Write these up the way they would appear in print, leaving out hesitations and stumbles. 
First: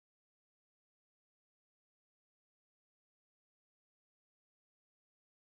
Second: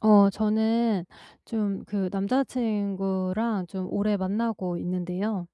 저는 좀 그 남자친구랑 좀 오래 만나고 있는데요.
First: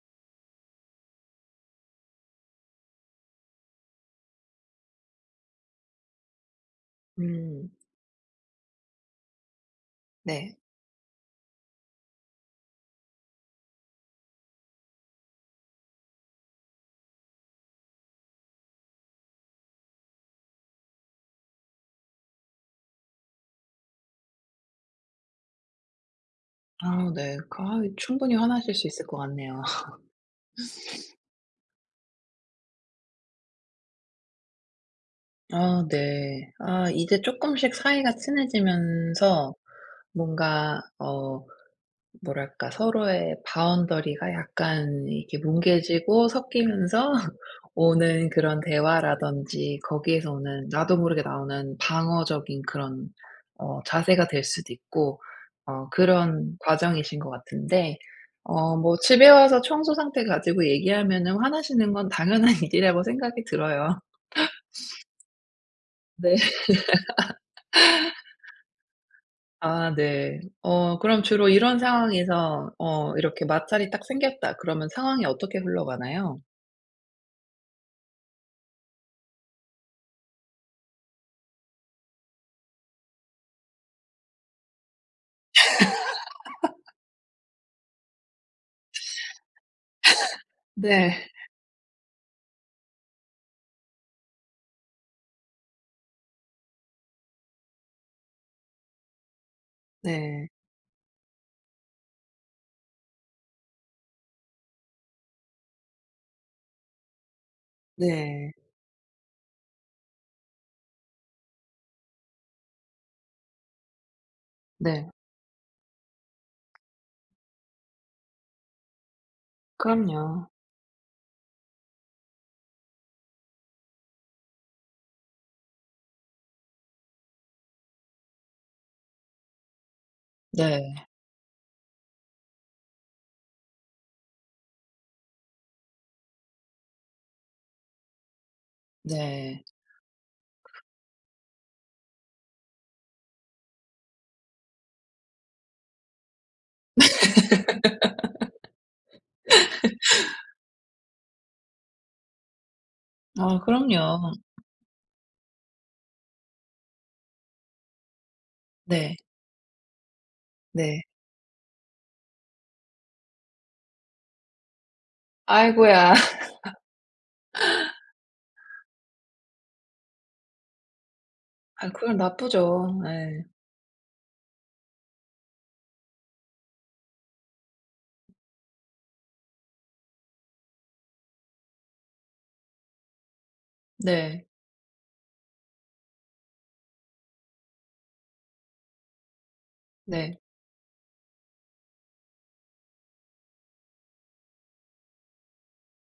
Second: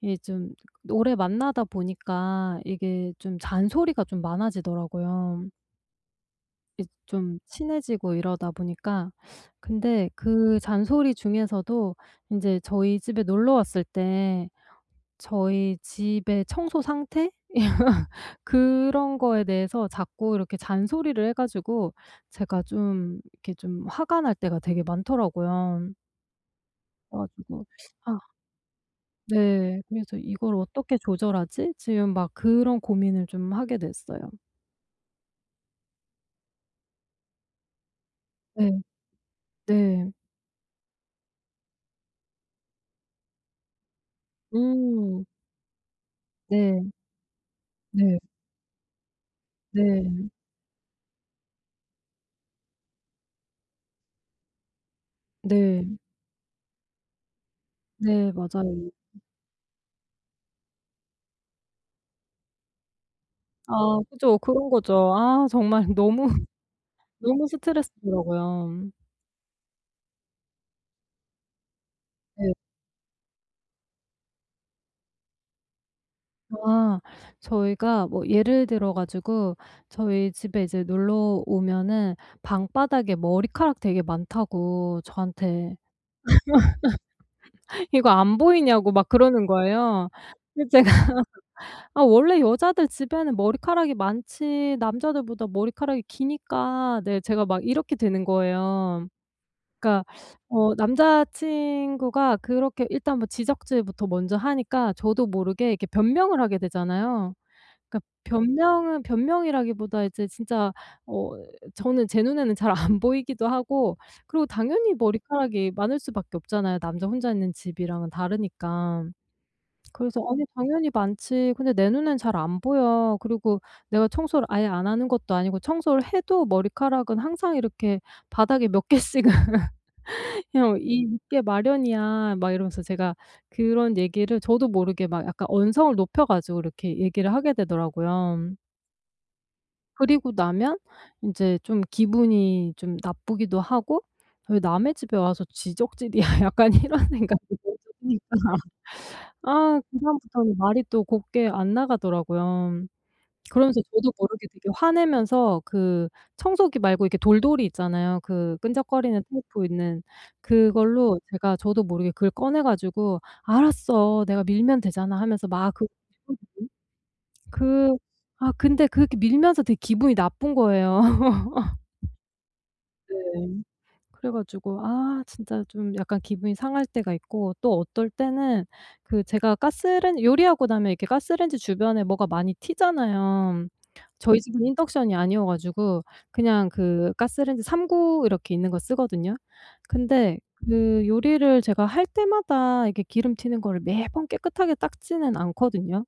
이게 좀 오래 만나다 보니까 이게 좀 잔소리가 좀 많아지더라고요. 이 좀 음. 친해지고 이러다 보니까. 근데 네. 그 잔소리 중에서도 이제 저희 집에 놀러 왔을 때 저희 집의 청소 상태? 그런 거에 대해서 자꾸 이렇게 잔소리를 해 가지고 제가 좀 이렇게 좀 화가 날 때가 되게 많더라고요. 아 그래 네. 그 가지고 아 아 충분히 화나실 수 있을 것 같네요. 네. 그래서 '이걸 어떻게 조절하지?' 지금 막 그런 고민을 좀 하게 됐어요. 아 네. 아 이제 조금씩 사이가 네. 친해지면서 네. 뭔가 어 뭐랄까 서로의 바운더리가 약간 음. 이렇게 뭉개지고 네. 섞이면서 네. 오는 그런 대화라든지 네. 거기에서 오는 나도 모르게 나오는 방어적인 그런 어 자세가 될 수도 있고 어 네. 그런 과정이신 것 같은데 네. 어 맞아요. 뭐 집에 와서 청소 상태 가지고 얘기하면은 화나시는 건 당연한 일이라고 생각이 아 들어요. 그죠. 그런 거죠. 아 정말 너무, 네. 너무 스트레스더라고요. 아 네. 어 그럼 주로 이런 네. 상황에서 어 이렇게 마찰이 딱 생겼다 그러면 상황이 어떻게 흘러가나요? 아 저희가 뭐 예를 들어 가지고 저희 집에 이제 놀러 오면은 방바닥에 머리카락 되게 많다고 저한테 "이거 안 보이냐."고 막 그러는 거예요. 근데 제가 네. "아 원래 여자들 집에는 머리카락이 많지 남자들보다 머리카락이 기니까." 네 제가 막 이렇게 되는 거예요. 그러니까 네. 어 남자 친구가 그렇게 일단 뭐 지적질부터 먼저 하니까 저도 모르게 이렇게 변명을 하게 되잖아요. 그러니까 네. 변명은 변명이라기보다 이제 진짜 어 저는 제 눈에는 잘 안 보이기도 하고, 그리고 당연히 네. 머리카락이 많을 수밖에 없잖아요, 남자 혼자 있는 집이랑은 다르니까. 그래서 "아니 그럼요. 당연히 많지. 근데 내 눈엔 잘 안 보여." 그리고 내가 청소를 아예 안 하는 것도 아니고 청소를 해도 머리카락은 항상 이렇게 바닥에 몇 개씩은 그냥 네. 이 있게 마련이야. 막 이러면서 제가 그런 얘기를 저도 모르게 막 약간 언성을 높여 가지고 이렇게 얘기를 하게 되더라고요. 네. 그리고 나면 인제 좀 기분이 좀 나쁘기도 하고, '왜 남의 집에 와서 지적질이야.' 약간 이런 생각이 먼저 드니까 아 그다음부터는 말이 또 곱게 안 나가더라고요. 아 그러면서 저도 그럼요. 모르게 되게 화내면서 그 청소기 말고 이렇게 돌돌이 있잖아요. 그 네. 끈적거리는 테이프 있는 네. 그걸로 제가 저도 모르게 그걸 꺼내 가지고 "알았어. 내가 밀면 되잖아." 하면서 막 그 아이고야. 그 아 근데 그렇게 밀면서 되게 기분이 나쁜 거예요. 아 그건 나쁘죠. 예. 네. 그래 가지고 아 진짜 좀 약간 기분이 상할 때가 있고 또 어떨 때는 그 제가 가스렌 요리하고 나면 이렇게 가스레인지 주변에 뭐가 많이 튀잖아요. 저희 네. 집은 인덕션이 아니어 가지고 그냥 그 가스레인지 3구 이렇게 있는 거 쓰거든요. 근데 네. 그 요리를 제가 할 때마다 이렇게 기름 튀는 거를 매번 깨끗하게 닦지는 않거든요.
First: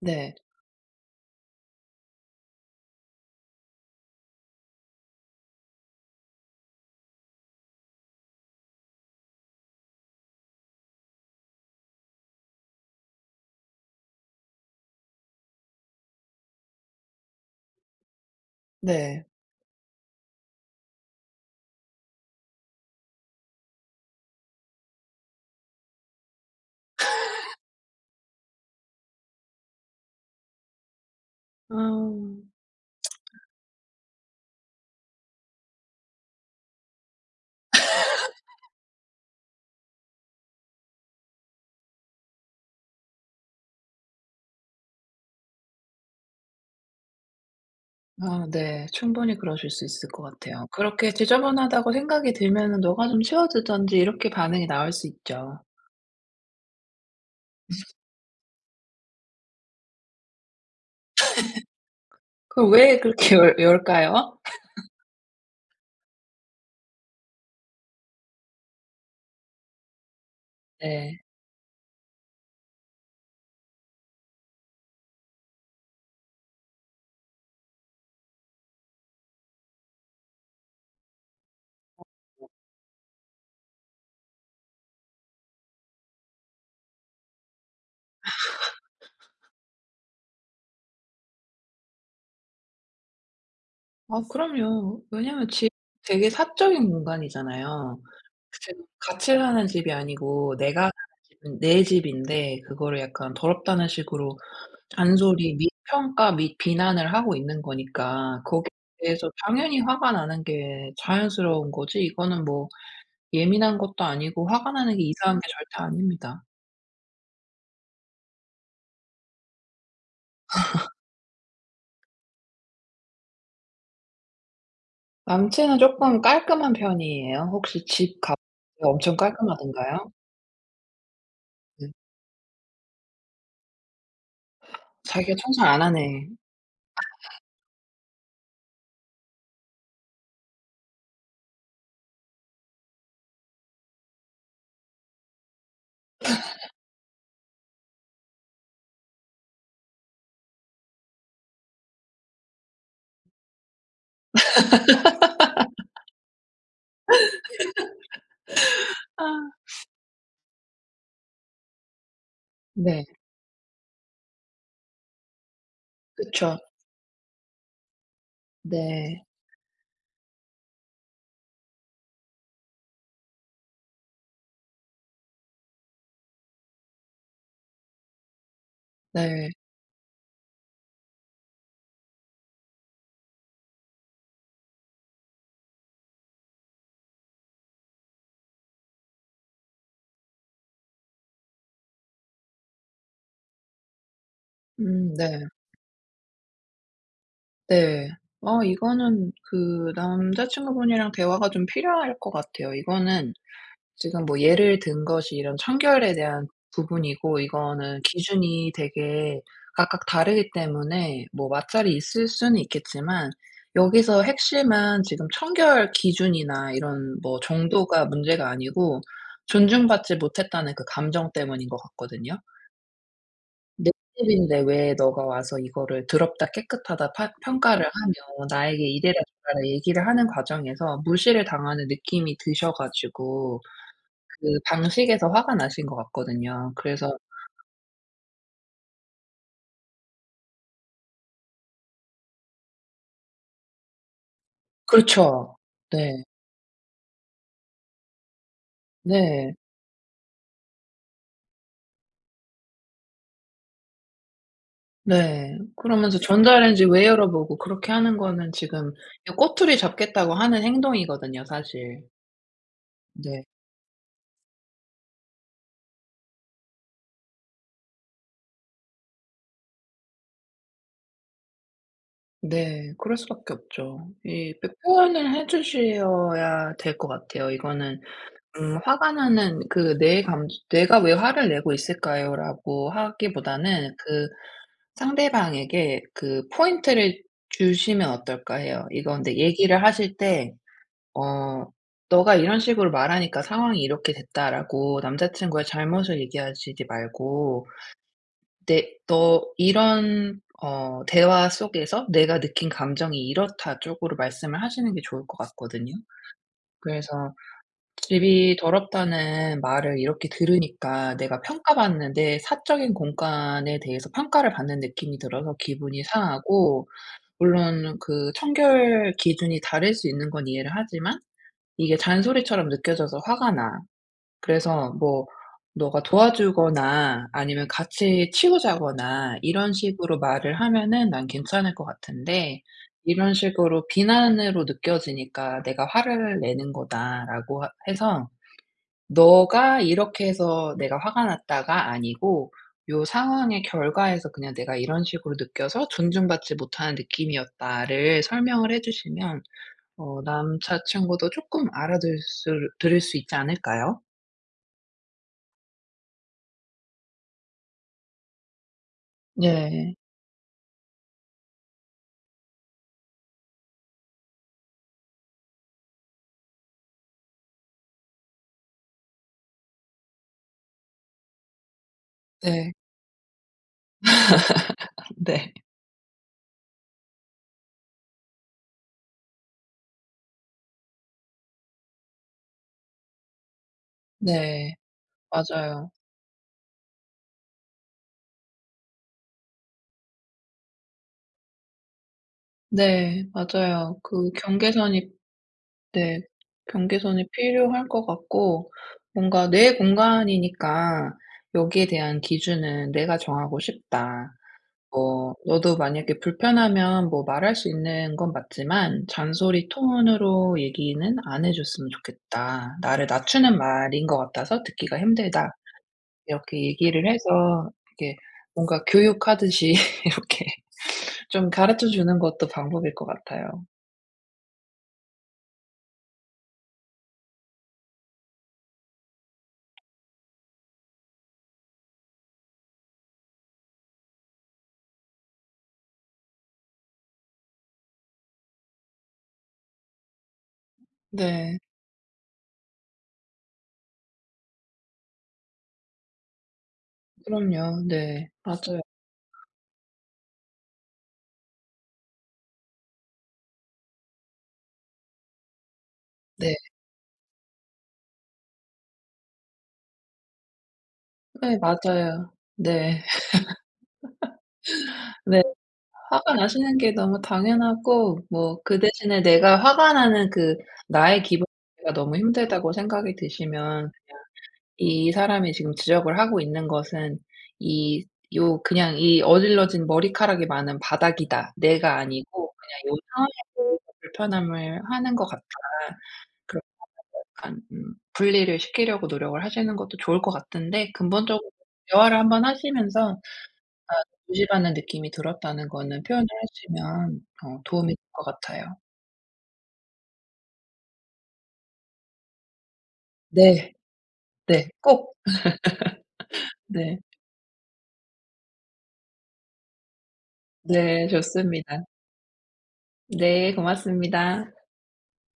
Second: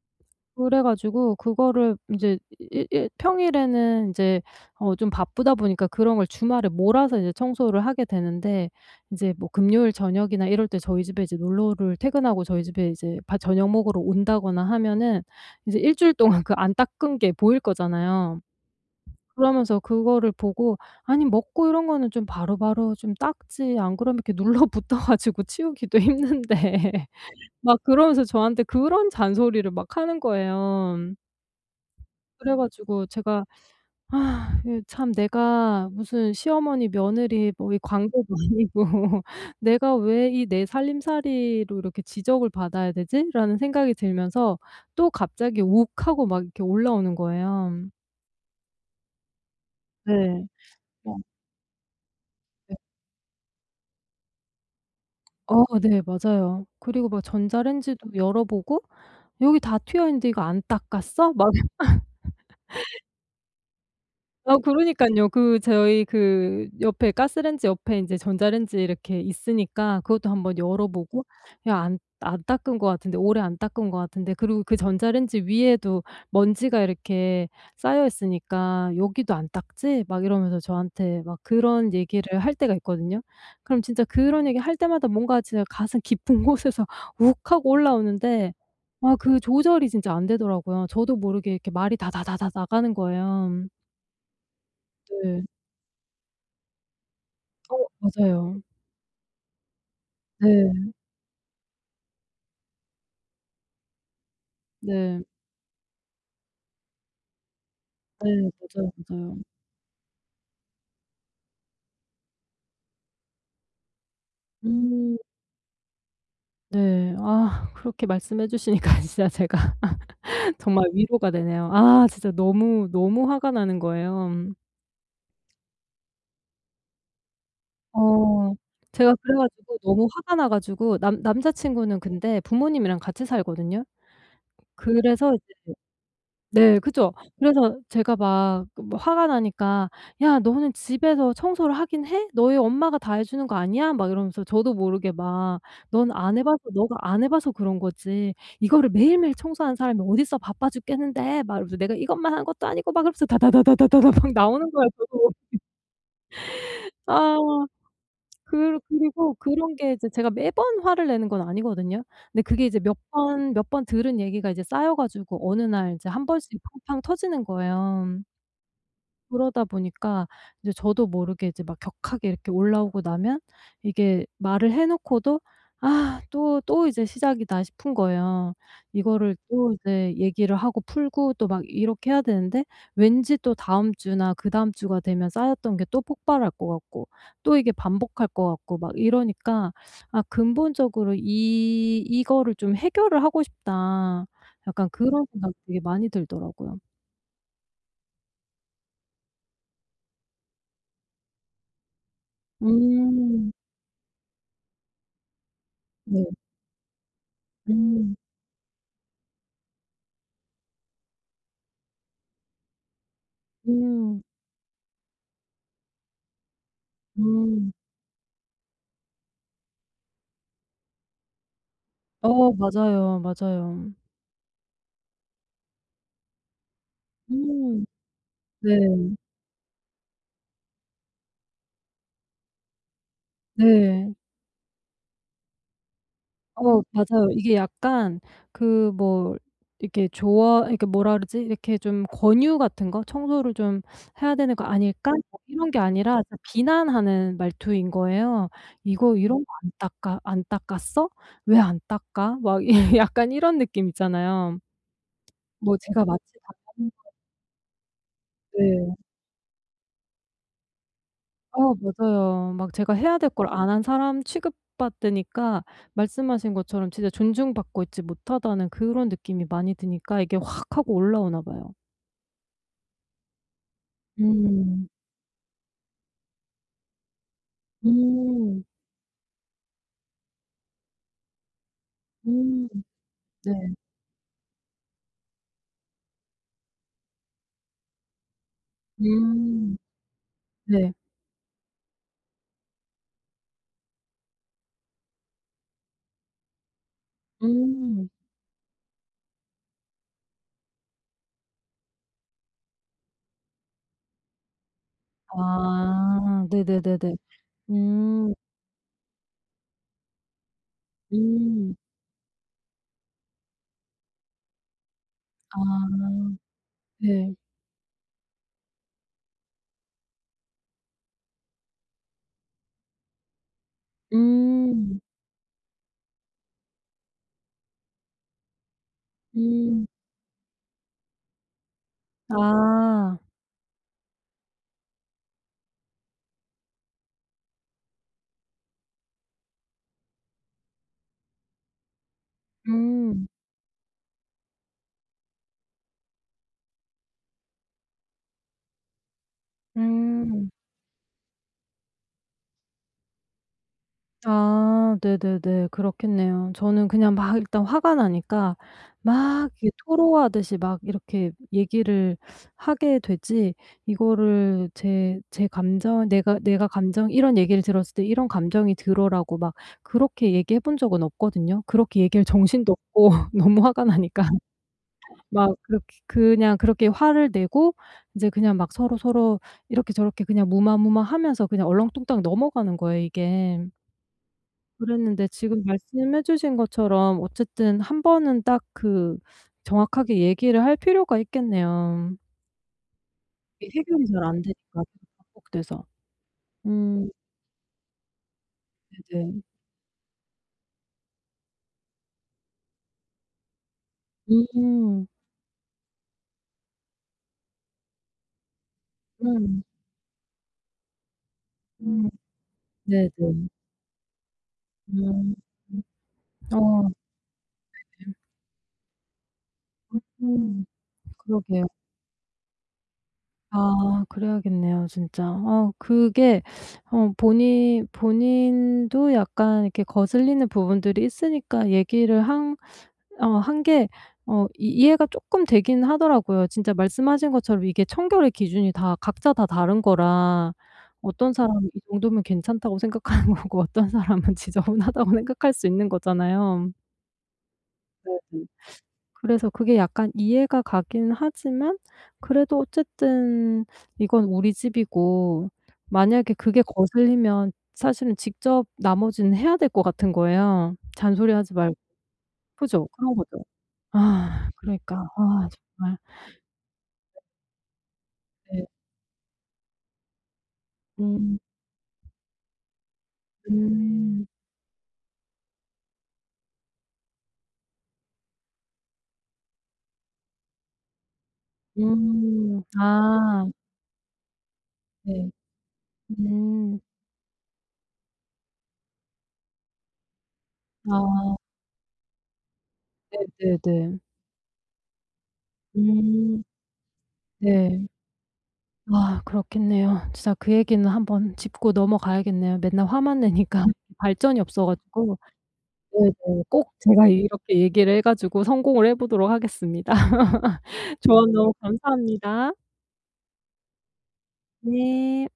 네. 그래 가지고 그거를 이제 일 일 평일에는 이제 좀 바쁘다 보니까 그런 걸 주말에 몰아서 이제 청소를 하게 되는데 이제 뭐 금요일 저녁이나 이럴 때 저희 집에 이제 놀러를 퇴근하고 저희 집에 이제 저녁 먹으러 온다거나 하면은 이제 일 주일 동안 그 안 닦은 게 보일 거잖아요. 네. 그러면서 그거를 보고 '아니 먹고 이런 거는 좀 바로바로 좀 닦지 안 그러면 이렇게 눌러붙어 가지고 치우기도 힘든데.' 막 그러면서 저한테 그런 잔소리를 막 하는 거예요. 아. 그래 가지고 제가 아 이참 내가 무슨 시어머니 며느리 뭐 이 광고도 아니고 '내가 왜 이 내 살림살이로 이렇게 지적을 받아야 되지?'라는 생각이 들면서 또 갑자기 욱하고 막 이렇게 올라오는 거예요. 아 네. 충분히 그러실 수 있을 것 네. 같아요. 그렇게 어, 지저분하다고 생각이 네. 들면은 "너가 좀 치워주든지." 이렇게 반응이 나올 수 있죠. 어 네 맞아요. 그리고 막 전자레인지도 열어 보고 "여기 다 튀어 있는데 이거 안 닦았어?" 막 그럼 왜 그렇게 열 열까요? 아 그러니깐요. 그 저희 그 옆에 가스레인지 옆에 인제 전자레인지 이렇게 있으니까 그것도 한번 열어 네. 보고 '야 안 닦은 것 같은데 오래 안 닦은 것 같은데.' 그리고 그 전자레인지 위에도 먼지가 이렇게 쌓여 있으니까 '여기도 안 닦지?' 막 이러면서 저한테 막 그런 얘기를 할 때가 있거든요. 그럼 진짜 그런 얘기 할 때마다 뭔가 진짜 가슴 깊은 곳에서 욱 하고 올라오는데 아 그 조절이 진짜 안 되더라고요. 저도 모르게 이렇게 말이 다다다다 나가는 거예요. 아 그럼요. 네. 왜냐면 집이 되게 사적인 어 공간이잖아요. 맞아요. 그치. 같이 사는 집이 아니고 내가 네. 사는 집은 내 집인데 그거를 약간 더럽다는 식으로 네. 잔소리 및 평가 및 비난을 하고 있는 거니까 네. 거기에 맞아요, 대해서 맞아요. 당연히 화가 나는 게 자연스러운 거지 이거는 뭐 예민한 것도 아니고 화가 나는 게 음 이상한 게 절대 아닙니다. 네. 아 그렇게 말씀해 주시니까 진짜 제가 정말 위로가 되네요. 아 진짜 너무, 너무 화가 나는 거예요. 남친은 쪼끔 깔끔한 편이에요? 혹시 집 가 어 제가 엄청 그래 가지고 너무 깔끔하던가요? 화가 나 가지고 남 남자 네. 친구는 근데 부모님이랑 같이 살거든요. 자기가 그래서 청소 안 하네. 네 그죠. 그래서 제가 막 그 뭐 화가 나니까 "야 너는 집에서 청소를 하긴 해? 너희 엄마가 다 해 주는 거 아니야?" 막 이러면서 저도 모르게 막 "넌 안 해 봐서 너가 안 해 봐서 그런 거지. 이거를 매일매일 청소하는 사람이 어딨어 바빠 죽겠는데." 막 이러면서 "내가 이것만 한 것도 아니고." 막 이러면서 다다다다다다다 막 나오는 거예요 저도. 아 그 그리고 아 그런 게 이제 제가 매번 화를 내는 건 아니거든요. 근데 그게 이제 몇 네. 번 몇 번 들은 얘기가 이제 쌓여 가지고 어느 날 이제 한 번씩 그쵸. 팡팡 터지는 거예요. 네. 그러다 보니까 이제 저도 모르게 이제 막 격하게 이렇게 올라오고 나면 이게 말을 해 놓고도 '아 또 이제 시작이다.' 싶은 거예요. 이거를 네. 또 이제 얘기를 하고 풀고 또 막 이렇게 해야 되는데 왠지 또 다음 주나 그다음 주가 되면 쌓였던 게 또 폭발할 것 같고 또 이게 반복할 것 같고 막 이러니까 아 근본적으로 이 '이거를 좀 해결을 하고 싶다.' 약간 그런 네. 생각이 되게 많이 들더라고요. 네. 어 이거는 그 남자친구분이랑 대화가 좀 필요할 것 같아요. 이거는 음. 지금 뭐 예를 든 것이 이런 청결에 네. 대한 부분이고 이거는 음. 기준이 되게 각각 다르기 때문에 뭐 마찰이 있을 수는 있겠지만 음. 여기서 핵심은 지금 청결 기준이나 이런 뭐 음. 정도가 문제가 아니고 존중받지 못했다는 그 감정 때문인 것 같거든요. 어 맞아요, 내 맞아요. 집인데 왜 너가 와서 이거를 더럽다 깨끗하다 파 음. 평가를 하며 나에게 네. 이래라 저래라 얘기를 하는 과정에서 무시를 당하는 느낌이 드셔 가지고 네. 그 방식에서 화가 나신 것 같거든요. 어 그래서 맞아요. 이게 약간 그 뭐 이렇게 조언 그러니까 뭐라 그러지? 이렇게 좀 권유 같은 거 '청소를 좀 해야 되는 거 아닐까?' 뭐 그렇죠. 이런 게 아니라 네. 진짜 비난하는 말투인 거예요. "이거 이런 거 네. 안 닦아 안 닦았어? 왜 안 닦아?" 막 이 약간 이런 느낌 있잖아요. 네. 뭐 제가 그러면서 마치 전자레인지 왜 닦 열어보고 그렇게 하는 거는 지금 네. 꼬투리 잡겠다고 하는 행동이거든요 어 사실. 맞아요. 막 제가 해야 될 네. 걸 안 한 사람 취급받으니까 말씀하신 것처럼 진짜 존중받고 있지 못하다는 그런 느낌이 많이 드니까 이게 확 하고 올라오나 봐요. 네. 그럴 수밖에 없죠. 이 표 음. 표현을 해 주셔야 될 것 같아요. 이거는 음. 화가 나는 그 내 감 '내가 왜 화를 내고 음. 있을까요?'라고 네. 하기보다는 그 상대방에게 그 포인트를 주시면 어떨까 해요. 이건 근데 음. 얘기를 하실 때 네. 어 "너가 이런 식으로 말하니까 상황이 이렇게 됐다."라고 남자친구의 잘못을 얘기하시지 말고 음. "내 너 이런 어 대화 속에서 내가 느낀 감정이 이렇다." 쪽으로 말씀을 하시는 게 좋을 것 같거든요. 아. 네네네네. 그래서 음. 집이 더럽다는 말을 이렇게 들으니까 내가 음. 평가받는 데 사적인 공간에 대해서 평가를 받는 느낌이 들어서 기분이 아. 상하고 네. 물론 그 청결 기준이 다를 수 있는 건 이해를 하지만 이게 잔소리처럼 느껴져서 화가 나. 그래서 음. 뭐 너가 도와주거나 아니면 같이 치우자거나 이런 음. 식으로 말을 하면은 난 괜찮을 것 같은데 아. 이런 식으로 비난으로 느껴지니까 '내가 화를 내는 거다.'라고 하 해서 너가 이렇게 해서 내가 화가 났다가 아니고 요 음. 상황의 결과에서 그냥 내가 이런 식으로 느껴서 존중받지 못하는 느낌이었다를 설명을 해 주시면 어 음. 남자친구도 조금 알아들 수 들을 수 있지 않을까요? 아 네네네. 그렇겠네요. 저는 그냥 막 일단 화가 나니까 막 이게 네. 토로하듯이 막 이렇게 얘기를 하게 되지, 이거를 제 감정 "내가 감정 이런 얘기를 들었을 때 이런 감정이 들어."라고 막 그렇게 얘기해 본 적은 없거든요. 그렇게 얘기할 정신도 네. 없고 너무 화가 나니까 네. 막 그렇게 그냥 그렇게 화를 내고 인제 그냥 막 서로서로 이렇게 저렇게 그냥 무마무마하면서 그냥 얼렁뚱땅 넘어가는 거예요 이게. 네. 그랬는데 지금 맞아요. 말씀해 주신 것처럼 어쨌든 한 번은 딱 그 정확하게 얘기를 할 필요가 있겠네요. 네. 이게 맞아요. 해결이 잘 그 안 되니까 경계선이 계속 반복돼서. 네. 음 경계선이 필요할 것 같고 네네. 뭔가 내 공간이니까 여기에 대한 기준은 내가 정하고 싶다. 음. 뭐 너도 만약에 불편하면 뭐 말할 수 있는 건 맞지만 음. 잔소리 톤으로 얘기는 안 해 줬으면 음. 좋겠다. 나를 네네. 낮추는 말인 것 같아서 듣기가 음. 힘들다. 이렇게 어. 얘기를 해서 이렇게 뭔가 교육하듯이 이렇게 음. 좀 그러게요. 가르쳐 주는 것도 방법일 것 같아요. 아 그래야겠네요 진짜. 어 그게 어 본인도 약간 이렇게 거슬리는 부분들이 있으니까 얘기를 한 한 게 어 이 이해가 조금 되긴 하더라고요. 진짜 말씀하신 것처럼 이게 청결의 기준이 다 각자 다 다른 거라 어떤 네. 사람은 이 정도면 괜찮다고 생각하는 거고 어떤 사람은 지저분하다고 생각할 수 있는 거잖아요. 그럼요. 네. 네네. 맞아요. 그래서 그게 약간 이해가 가긴 하지만 그래도 어쨌든 이건 우리 집이고, 만약에 네. 그게 거슬리면 사실은 직접 나머지는 해야 될 것 같은 거예요. 잔소리하지 네 말고. 맞아요. 그죠? 네. 그런 거죠. 아 그러니까. 네. 아 정말. 화가 나시는 게 너무 당연하고 뭐 네. 그 대신에 내가 화가 나는 그 나의 음. 기분 자체가 너무 힘들다고 생각이 드시면 음. 이 사람이 지금 지적을 하고 있는 것은 이 요 그냥 이 어질러진 머리카락이 많은 바닥이다. 내가 아니고 음. 그냥 요 아 상황에서 불편함을 하는 것 네. 같다. 그렇게 음. 약간 분리를 시키려고 노력을 하시는 것도 좋을 것 같은데 아 근본적으로 대화를 한번 하시면서 네네네. 무시받는 느낌이 들었다는 거는 표현을 음. 하시면 어 네. 도움이 될 것 같아요. 아 그렇겠네요. 진짜 그 얘기는 한번 짚고 넘어가야겠네요. 맨날 화만 내니까 네. 발전이 없어 네. 꼭. 가지고 네네. 꼭 네. 제가 이렇게 얘기를 해 가지고 성공을 해 보도록 하겠습니다. 네. 조언 너무 좋습니다. 감사합니다. 네. 고맙습니다. 네.